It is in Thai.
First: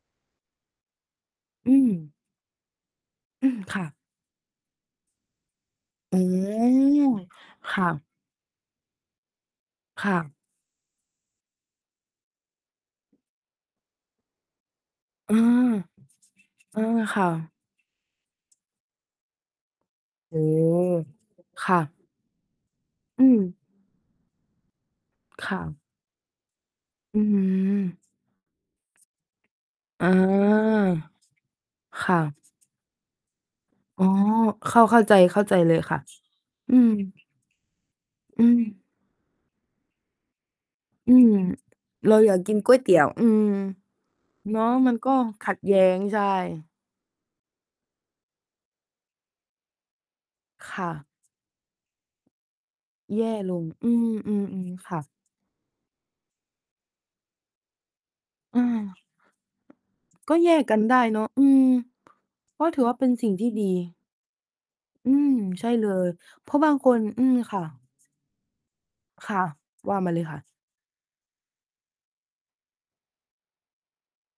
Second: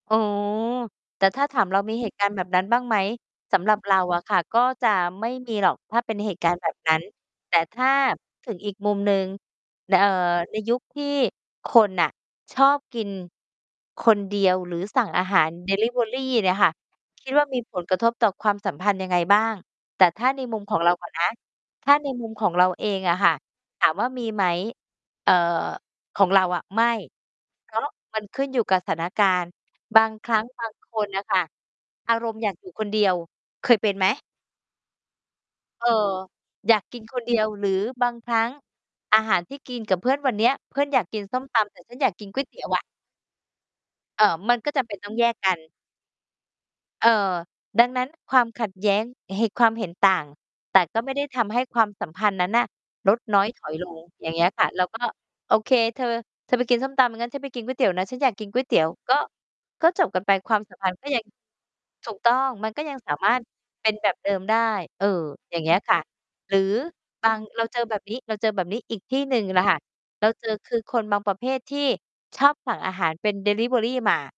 อ๋อ แต่ถ้าถาม อืเรามีเหม ตุการณ์แบบนั้นบ้างไหม? อืสม ำหรัคบ่ะ เราอะค่ะ ก็จะไม่มีหรอก ถ้าเป็อน๋อ เหตุการณ์ แบบนั้น แต่คถ่้า ะ ถึงอีกมุมหนึ่ง น คเอ่อ ่ะ ในยุคที่คนน่ะชอบกินคนเดียว หรือสั่งอาอา หาร ดิลิเวอรี เนี่ยค่ะ อา คค่ิดว่าะ มี ผลกระทบต่อความสัมพันธ์ยังไงบ้าง? แต่ถ้าโอใ้นมุโฮ ม ของเราก่อนนะ ค่ถ้ะ าในมุมของเราเองอะอืค่ะ ม ถามว่ามีไหม? เอ่อ ค่ะ ของเราอะ ไม่ อื้อฮืเพราะ อ มันขึ้นอยู่กับสถานการณ์ บอ๋าอ งครั้ง บางคนน่ะค่ะ คอ่ารมะ ณ์อยากอยู่คนเดียว เคยเป็นอไ๋หม? อ เข้า เข้าใจ เข้าใจเลยเออ ค่ะ ออืยากกินม คนเดียว หรือบางครัอื้งม อาหารที่กินกับเพื่อนวันเนี้ย เพื่อนอยากอืกิน ม ส้มตำ แต่ฉันอยาเรกากินอยาก๊กวยกเิตนี๋ยกว๊วอยะ เตี๋ยว อืม เอ่อ มัเนนาะ ก็ จำเมปั็นน ตก้็องแยกขกััดน แย้ง ใช่ เอ่อ ดังนั้นความขัดแย้ง ห ความเห็นต่าง คแต่่ก็ะ ไม่ได้ทำให้ความสัมพันธ์นั้นน่ะลแดย่น้อย ลถง อยลอืง อย่างเงี้ม ยค่ะ ๆ เราๆ คก่็ ะ "โอเค เธอ เธอไปกินส้มตำ งั้น ฉันไปกินก๊วยเตี๋ยวนะ ฉันอยากกินก๊อวยเตี๋ยว" า ก็ ก็จบกันไป ก็แคยวามกสักัมนพันธได์้ก็ยเันง าะ อืม ถูกต้อง กม็ันถก็ือวยั่างเป็สานสมิา่งรถ ที่ดี เป็น แบบ เดิมได้ เออ อืม อย่าใงชเ่งี้ยเลค่ะ ย เพหรราือะบางคน อืบาม ง คเร่าเจอะ แบบนี้ เราเจอแบบนี้อีกที่คหน่ึ่ะ งล่ะค่ะ ว่ามาเลเรยาค่เะ จอ คือคนบางประเภทที่ชอบสั่งอาหารเป็นดิลิเวอรีมา